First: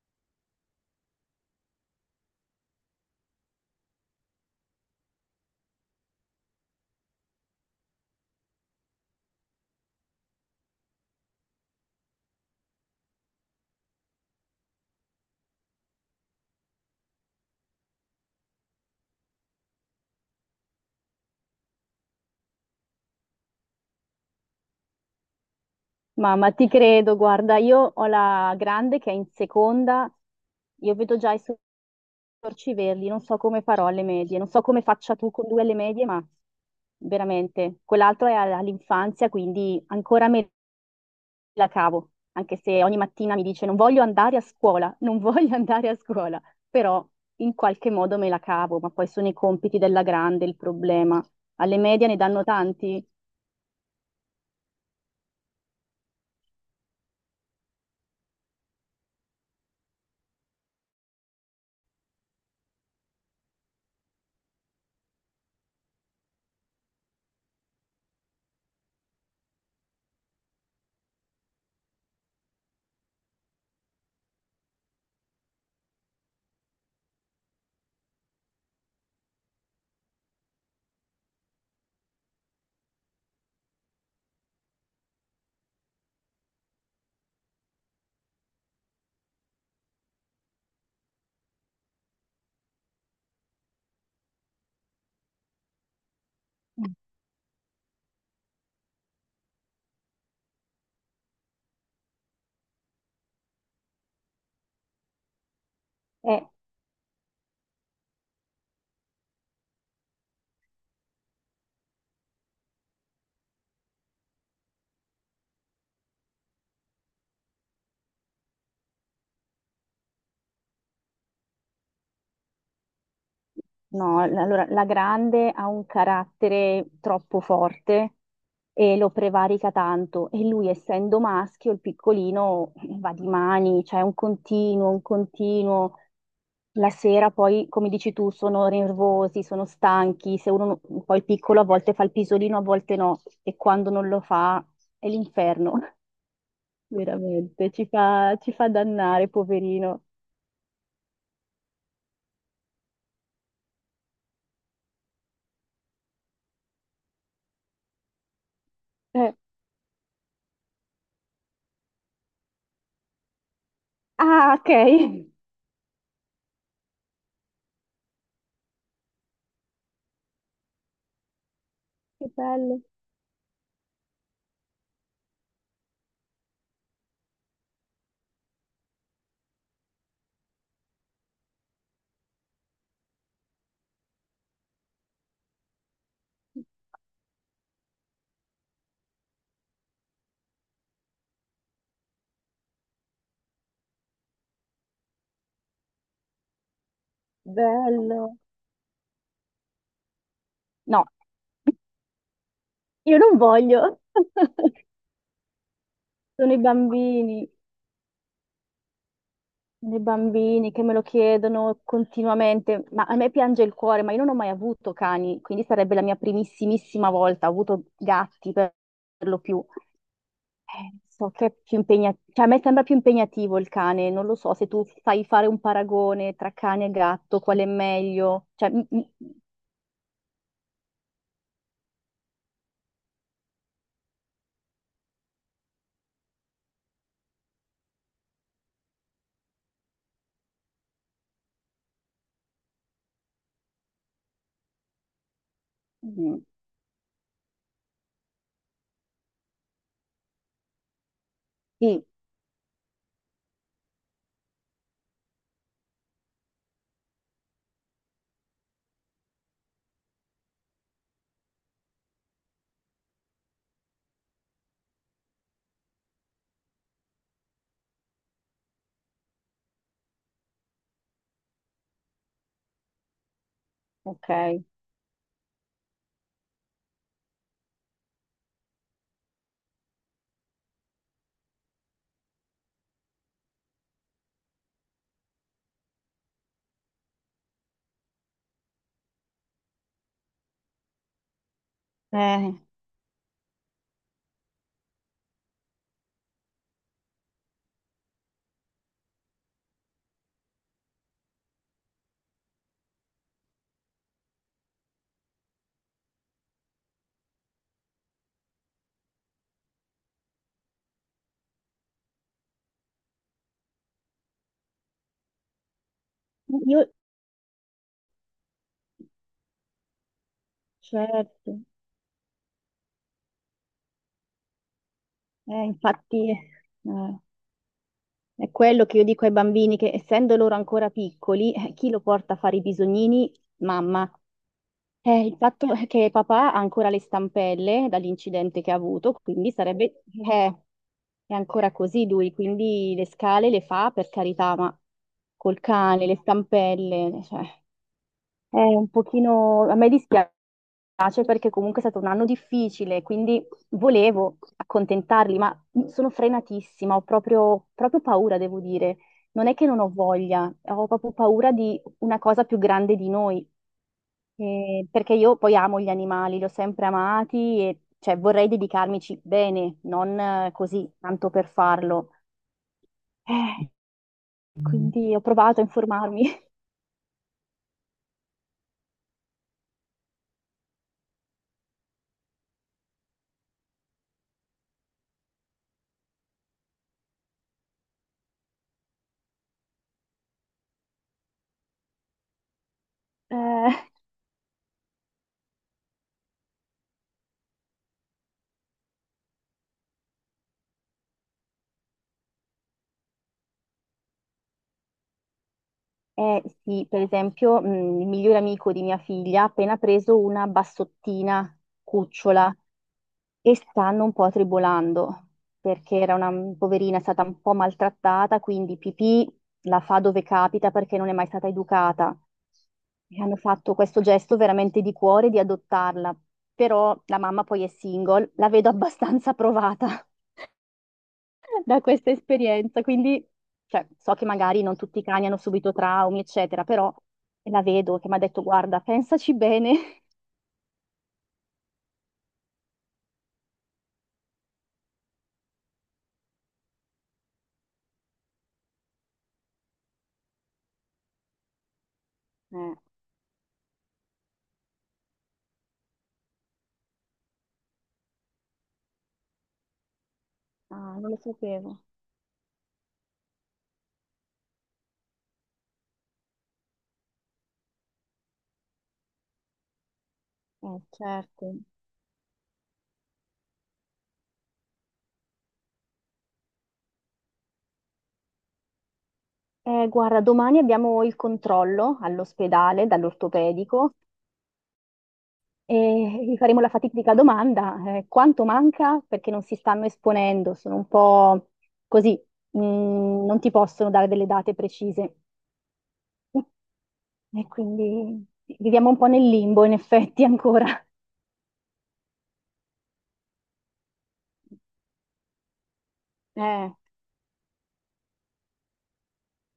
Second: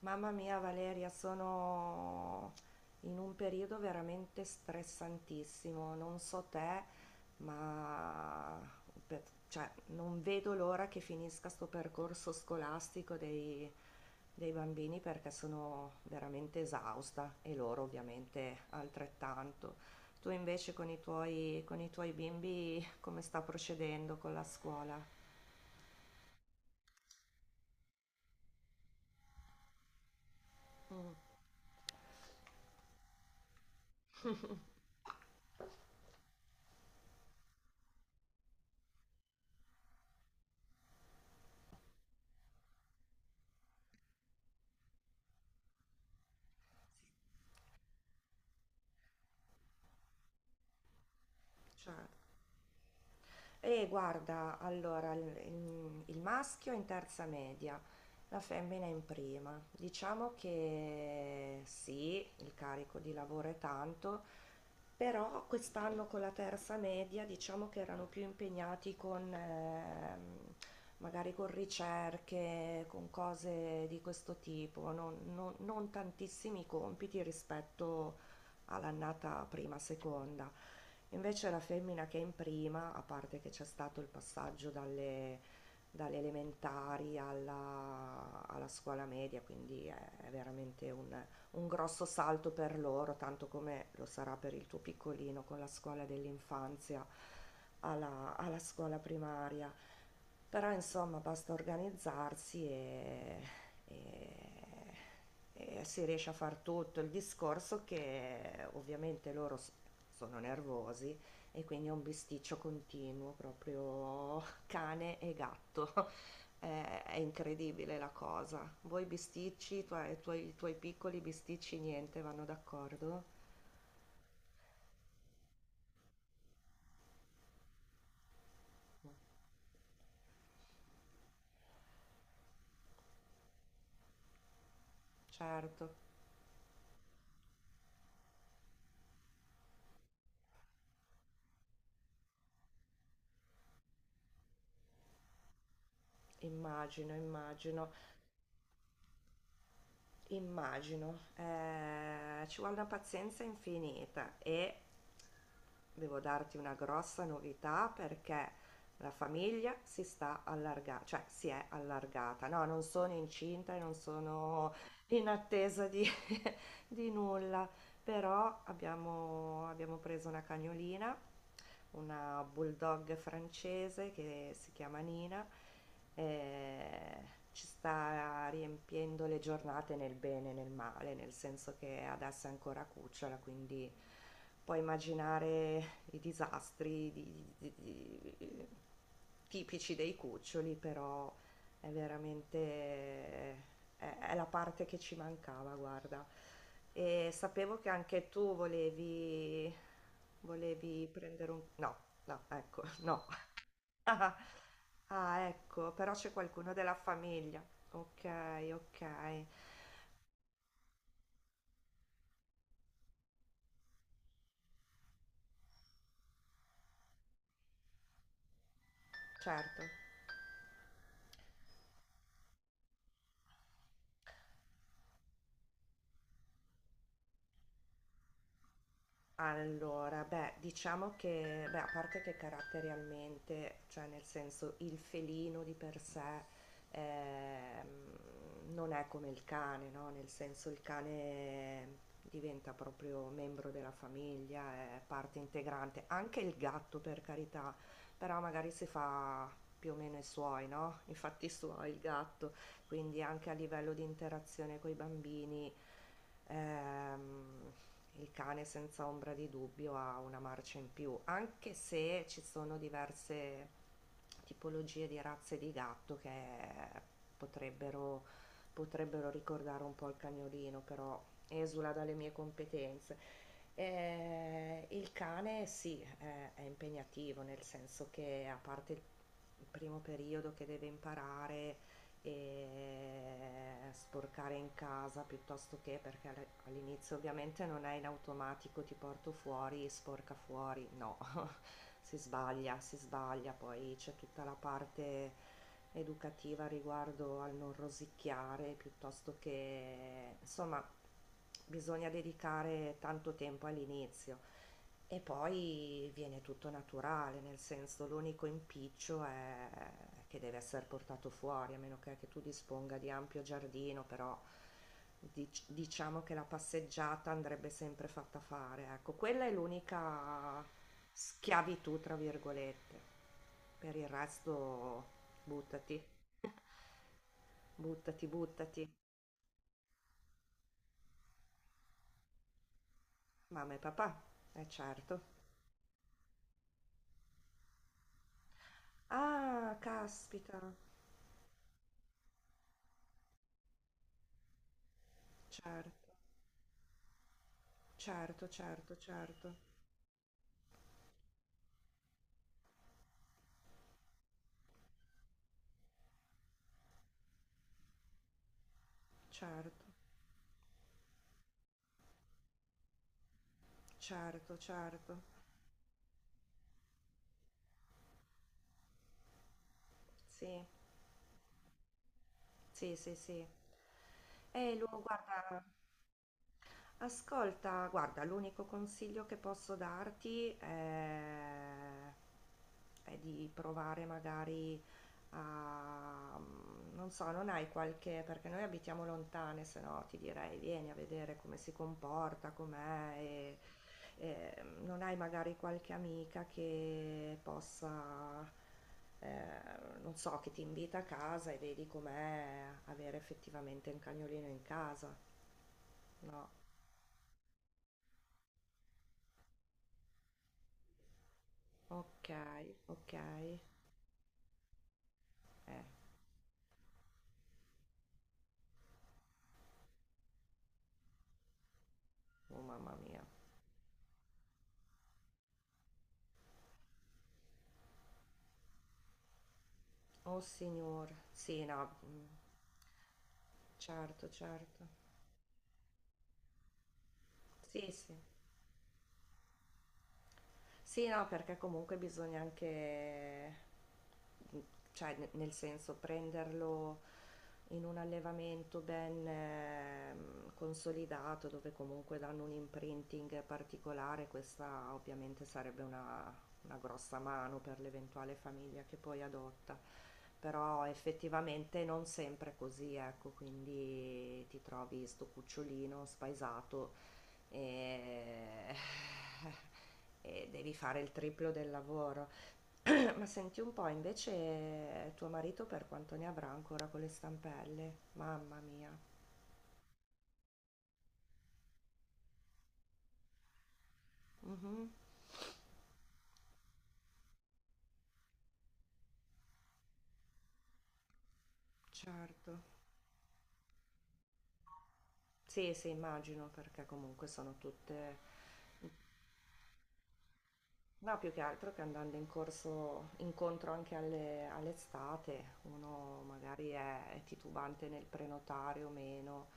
Mamma mia Valeria, sono in un periodo veramente stressantissimo, non so te, ma cioè, non vedo l'ora che finisca sto percorso scolastico dei bambini perché sono veramente esausta e loro ovviamente altrettanto. Tu invece con con i tuoi bimbi come sta procedendo con la scuola? Mamma, ti credo, guarda, io ho la grande che è in seconda, io Mm, vedo già i suoi sorci verdi, non so come farò alle medie, non so come faccia tu con due alle medie, ma veramente, quell'altro è all'infanzia, quindi ancora me la cavo, anche se ogni mattina mi dice non voglio andare a scuola, non voglio andare a scuola, però in qualche modo me la cavo, ma poi sono i compiti della grande il problema. Alle medie ne certo. danno tanti. E guarda, allora, il maschio è in terza media, la femmina è in prima. Diciamo che sì, il carico di lavoro è tanto, però quest'anno con la terza media diciamo che erano più impegnati con, magari con ricerche, con cose di questo tipo, non tantissimi compiti rispetto all'annata prima, seconda. Invece la femmina che è in prima, a parte che c'è stato il passaggio dalle elementari alla scuola media, quindi è veramente un grosso salto per loro, tanto come lo sarà per il tuo piccolino con la scuola dell'infanzia alla scuola primaria. Però insomma basta organizzarsi e- e si riesce a Eh, far tutto. Il discorso che ovviamente sono nervosi e quindi è un bisticcio continuo, proprio cane e gatto. È incredibile la cosa. Voi bisticci, i tuoi piccoli bisticci, niente, vanno d'accordo? No, allora la grande ha un carattere troppo forte e lo prevarica tanto e lui essendo maschio, il piccolino va di mani, cioè è un continuo, un Certo, continuo. La sera poi, come dici tu, sono nervosi, sono stanchi, se uno, poi il piccolo a volte fa il pisolino, a volte no e quando non lo fa è l'inferno, immagino, veramente, ci immagino, fa, ci fa dannare, poverino. immagino. Ci vuole una pazienza infinita e devo darti una grossa novità perché la Eh, famiglia si sta allargando, cioè si è allargata. No, non sono incinta e non Ah, ok, sono in che attesa di, di nulla. Però abbiamo preso una cagnolina, una bello, bulldog francese che si chiama Nina, e ci sta riempiendo le giornate nel bene e nel male, nel senso che adesso è ancora cucciola, quindi puoi immaginare i disastri tipici dei cuccioli, però è veramente è è la parte che ci mancava, guarda. E sapevo che anche bello. tu No, volevi prendere un no, no, ecco, io no. non voglio. Ah, ecco, però c'è Sono i qualcuno della bambini, famiglia. Okay, okay. sono i bambini che me lo chiedono continuamente, ma a me piange il cuore, ma io non ho mai avuto cani, quindi sarebbe la mia primissimissima volta, ho avuto gatti per lo più. Certo. So che è più impegnativo, cioè a me sembra più impegnativo il cane, non lo so, se tu fai fare un paragone tra cane e gatto, qual è meglio? Cioè, mm, mm, Allora, beh, diciamo che, beh, a parte che caratterialmente, cioè nel senso il felino di per sé non è come il cane, no? Nel senso il cane diventa proprio membro della famiglia, è parte integrante, anche mm, il gatto per carità, però magari si fa più o meno i suoi, no? I fatti suoi il sì, gatto, quindi anche a livello di interazione coi bambini, ehm, il cane senza ombra di dubbio ha una marcia in più, anche se ci sono diverse tipologie di razze di gatto che potrebbero, potrebbero ricordare un po' il cagnolino, però esula dalle mie competenze. ok. Il cane sì, è impegnativo, nel senso che a parte il primo periodo che deve imparare e sporcare in casa piuttosto che perché all'inizio ovviamente non è in automatico ti porto fuori, e sporca fuori, no, Eh, si sbaglia, poi c'è tutta la parte educativa riguardo al non rosicchiare, piuttosto che, insomma, bisogna dedicare tanto tempo all'inizio. E poi viene tutto naturale, nel senso l'unico impiccio è che deve essere portato fuori, a meno che tu disponga di ampio giardino, però diciamo che la io, passeggiata andrebbe sempre fatta fare. Ecco, quella è l'unica certo, schiavitù, tra virgolette. Per il resto, buttati, infatti... eh. buttati, È quello buttati. che io dico ai bambini, che essendo loro ancora piccoli, chi lo porta a fare i bisognini? Mamma e Mamma. papà, è certo. Il fatto è che papà ha ancora le stampelle dall'incidente che ha avuto, quindi Ah, sarebbe... eh, caspita, è ancora così lui, quindi le scale le fa per carità, ma col cane, certo, le stampelle, cioè, certo, è un certo, certo. pochino... A me dispiace piace perché comunque è stato un anno difficile, quindi volevo accontentarli, ma sono frenatissima, ho proprio, proprio paura, devo dire. Non è che non Certo, ho voglia, ho proprio paura di una cosa più grande di noi, certo, certo. perché io poi amo gli animali, li ho sempre amati e cioè, vorrei dedicarmici bene, non Sì, così, tanto per farlo. sì, sì, sì. Eh, Mm. Lo Quindi ho provato a guarda. informarmi. Ascolta, guarda, l'unico consiglio che posso darti è di provare magari a, mm, non so, non hai qualche, perché noi abitiamo lontane, se no ti direi vieni a vedere come si comporta, Eh, e, mm, non hai magari qualche amica che possa, eh, non so, che ti invita a casa e vedi com'è avere effettivamente un cagnolino in casa, Eh no? sì, per esempio, il migliore amico di mia figlia ha appena preso una bassottina Ok, cucciola ok. e stanno un po' tribolando perché era una poverina, è stata un po' maltrattata, quindi pipì la fa dove capita perché non è mai stata educata. Oh mamma E mia. hanno fatto questo gesto veramente di cuore di adottarla, però la mamma poi è single, la vedo abbastanza provata Oh signor. Sì, da no. questa Mm, esperienza, quindi cioè, so che certo, magari non certo. tutti i cani hanno subito traumi, eccetera, però la Sì, vedo che sì. mi ha detto, guarda, pensaci bene. Sì, no, perché comunque bisogna anche, mhmm, cioè ne nel senso prenderlo in un allevamento ben, mhmm, consolidato, dove comunque danno un Eh, imprinting particolare, questa ovviamente sarebbe una grossa mano per l'eventuale famiglia che poi adotta. Però ah, non lo sapevo. effettivamente non sempre è così, ecco, quindi ti trovi 'sto cucciolino spaesato e, e devi fare il Certo. triplo del lavoro. Ma senti un po', invece tuo marito per quanto ne avrà ancora con le stampelle? Mamma mia. Guarda, domani abbiamo il controllo all'ospedale dall'ortopedico Mhm, e gli faremo la fatidica domanda, quanto manca? Perché non si stanno esponendo, sono un po' così, certo. Non ti possono dare delle date precise. Sì, sì, immagino, perché comunque E sono tutte... quindi viviamo un po' nel limbo, in effetti, ancora. No, più che altro che andando in corso, incontro anche all'estate, uno Eh, magari è titubante nel prenotare o meno.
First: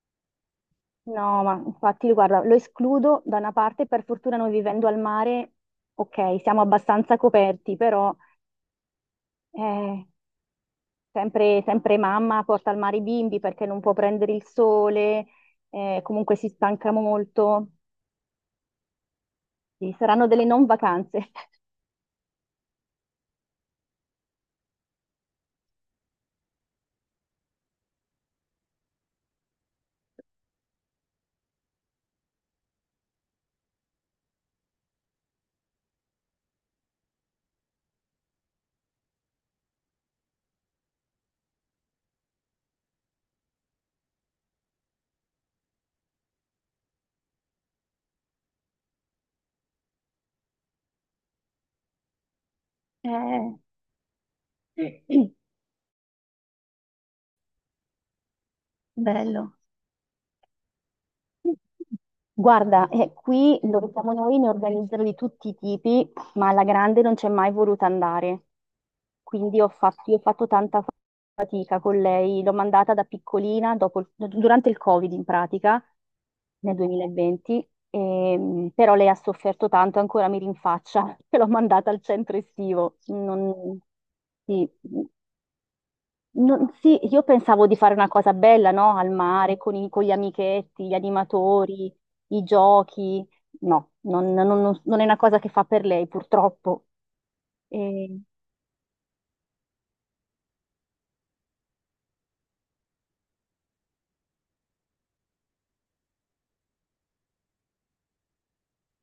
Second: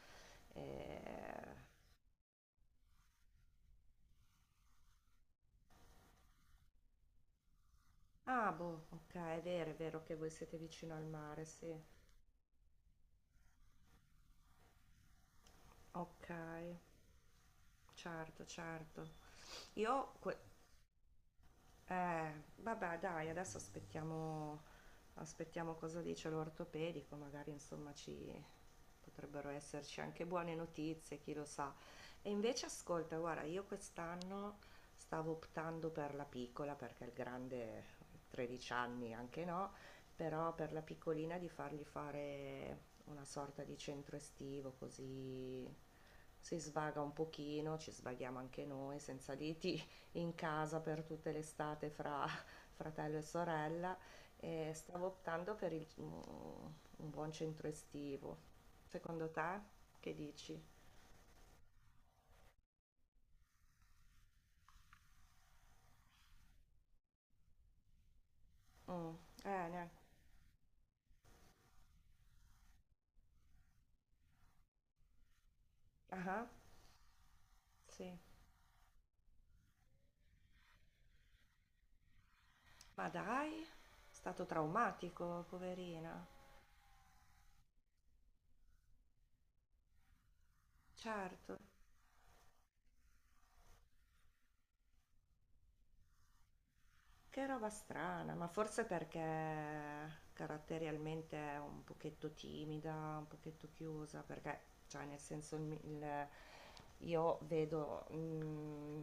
no, ma Eh, infatti, guarda, lo escludo da una parte, per fortuna noi vivendo al mare, ok, siamo abbastanza coperti, però ah, boh, ok, è vero eh, che voi siete vicino al mare, sempre, sì. sempre mamma porta al mare i bimbi perché non può prendere il sole, Ok, comunque si stanca molto. certo, certo. Sì, Io saranno que- delle non vacanze. Vabbè, dai, adesso aspettiamo, aspettiamo cosa dice l'ortopedico, magari insomma ci potrebbero esserci anche buone notizie, chi lo sa. E invece ascolta, guarda, io quest'anno stavo optando per la piccola perché il grande 13 anni anche no, però per la piccolina di fargli fare una sorta di centro estivo così si svaga un pochino, ci svaghiamo anche noi senza liti in casa per tutte l'estate fra fratello e Eh, sorella e stavo optando per un buon centro estivo. Secondo bello. te? Che dici? Guarda, qui dove siamo noi ne organizzano di tutti i tipi, ma alla grande non c'è mai voluta andare. Mm, Quindi ho ne- fatto, io ho fatto tanta fatica con lei. L'ho mandata da piccolina, dopo durante il Covid in pratica, ah, nel 2020, sì. Però lei ha sofferto tanto, ancora mi rinfaccia che l'ho mandata al centro estivo. Ma dai, Non, è stato sì. traumatico, poverina. Sì, io pensavo di fare una cosa bella, no? Al mare, con gli amichetti, gli Certo. animatori, i giochi. No, non è una cosa che fa per lei, purtroppo. Che roba E- strana, ma forse perché caratterialmente è un pochetto timida, un pochetto chiusa, perché, cioè, nel senso, io vedo mm,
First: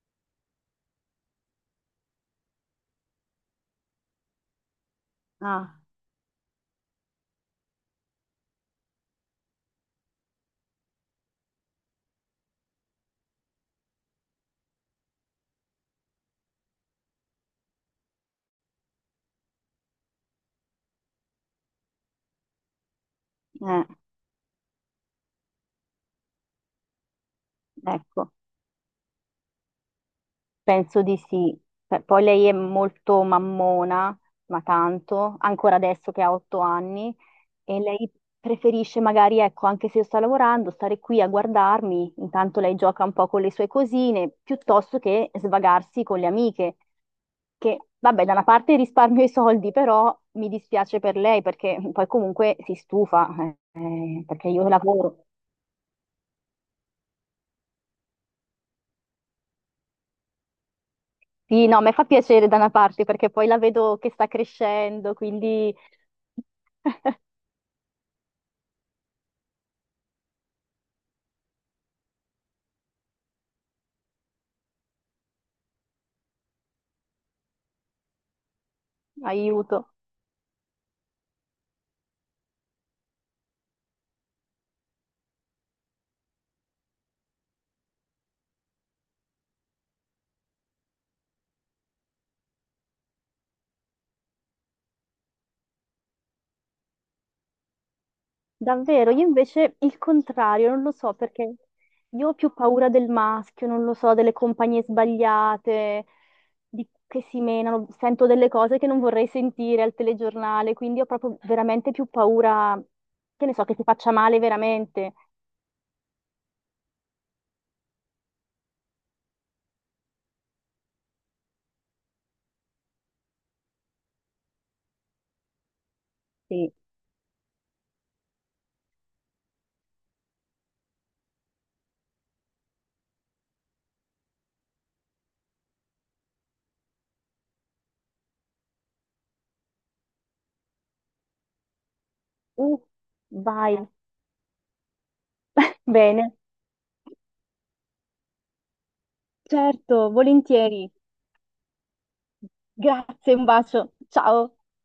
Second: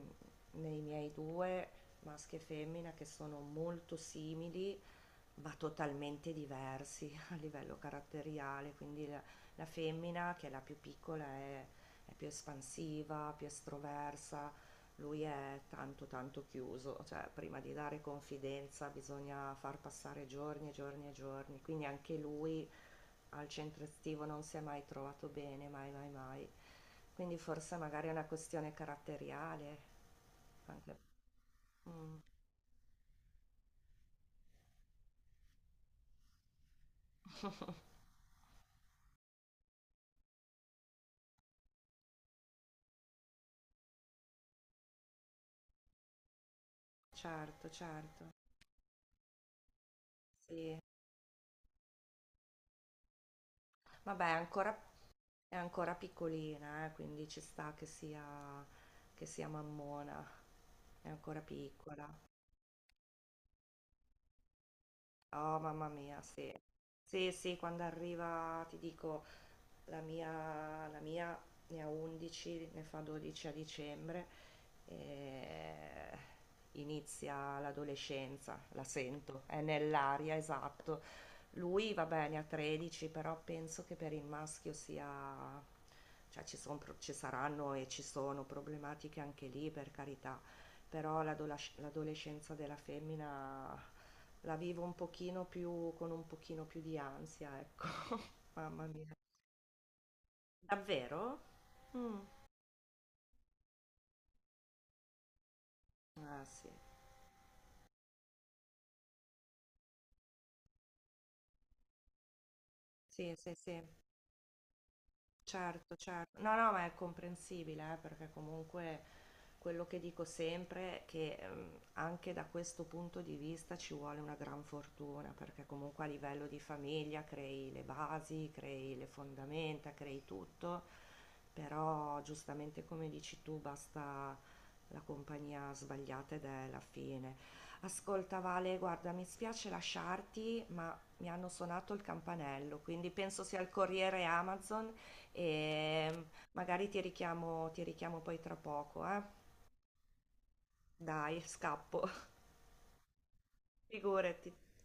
nei miei due, maschi e femmina, che sono molto simili, ma ah, totalmente diversi a livello caratteriale, quindi la femmina, che è la più piccola, è più espansiva, più estroversa, lui è tanto, tanto chiuso, cioè prima di dare confidenza bisogna far passare giorni e giorni e giorni, quindi anche lui al centro eh, estivo non si è mai trovato bene, mai, mai, mai. Quindi forse magari è una ecco, questione caratteriale, anche- penso di sì. Beh, mm. poi lei è molto mammona, ma tanto, ancora adesso che ha 8 anni. E lei preferisce magari, ecco, anche se io sto lavorando, stare qui a guardarmi, intanto lei gioca un po' con le sue cosine, piuttosto che svagarsi con le amiche, Certo, che vabbè, certo, da una parte risparmio i soldi, però mi sì. dispiace per lei perché poi comunque si stufa, Vabbè, perché io lavoro. è ancora piccolina, quindi ci sta che che sia mammona, è ancora Sì, no, a me fa piccola. piacere da una parte perché poi la vedo che sta crescendo, Oh, quindi mamma mia, sì. Sì, sì, quando arriva, ti dico, la mia ne ha 11, ne fa 12 a dicembre, e inizia l'adolescenza, la sento, è aiuto. nell'aria, esatto. Lui, va bene, ha 13, però penso che per il maschio sia... Cioè, ci saranno e ci sono problematiche anche lì, per carità, però l'adolescenza della femmina la vivo un pochino più, con un pochino più di ansia, ecco. Mamma mia. Davvero, io invece il contrario, non lo so Davvero? perché Mm. io ho più paura del maschio, non lo so, delle compagnie sbagliate, Ah, sì. Che si menano, sento delle cose che non vorrei sentire al telegiornale, quindi ho proprio veramente più paura, Sì, che ne sì, so, che sì. ti faccia male veramente. Certo, certo. No, no, ma è comprensibile, perché comunque quello che dico sempre è che anche da questo punto di vista ci vuole una gran fortuna, perché comunque a livello di Sì. famiglia crei le basi, crei le fondamenta, crei tutto, però giustamente come dici tu, basta la compagnia sbagliata ed è la fine. Ascolta Vale, guarda, mi spiace lasciarti, ma mi hanno suonato il Uh, campanello, quindi penso sia il vai. corriere Amazon e Bene, magari ti richiamo poi tra poco, eh? certo, volentieri. Dai, scappo, Grazie, un bacio. Ciao. figurati.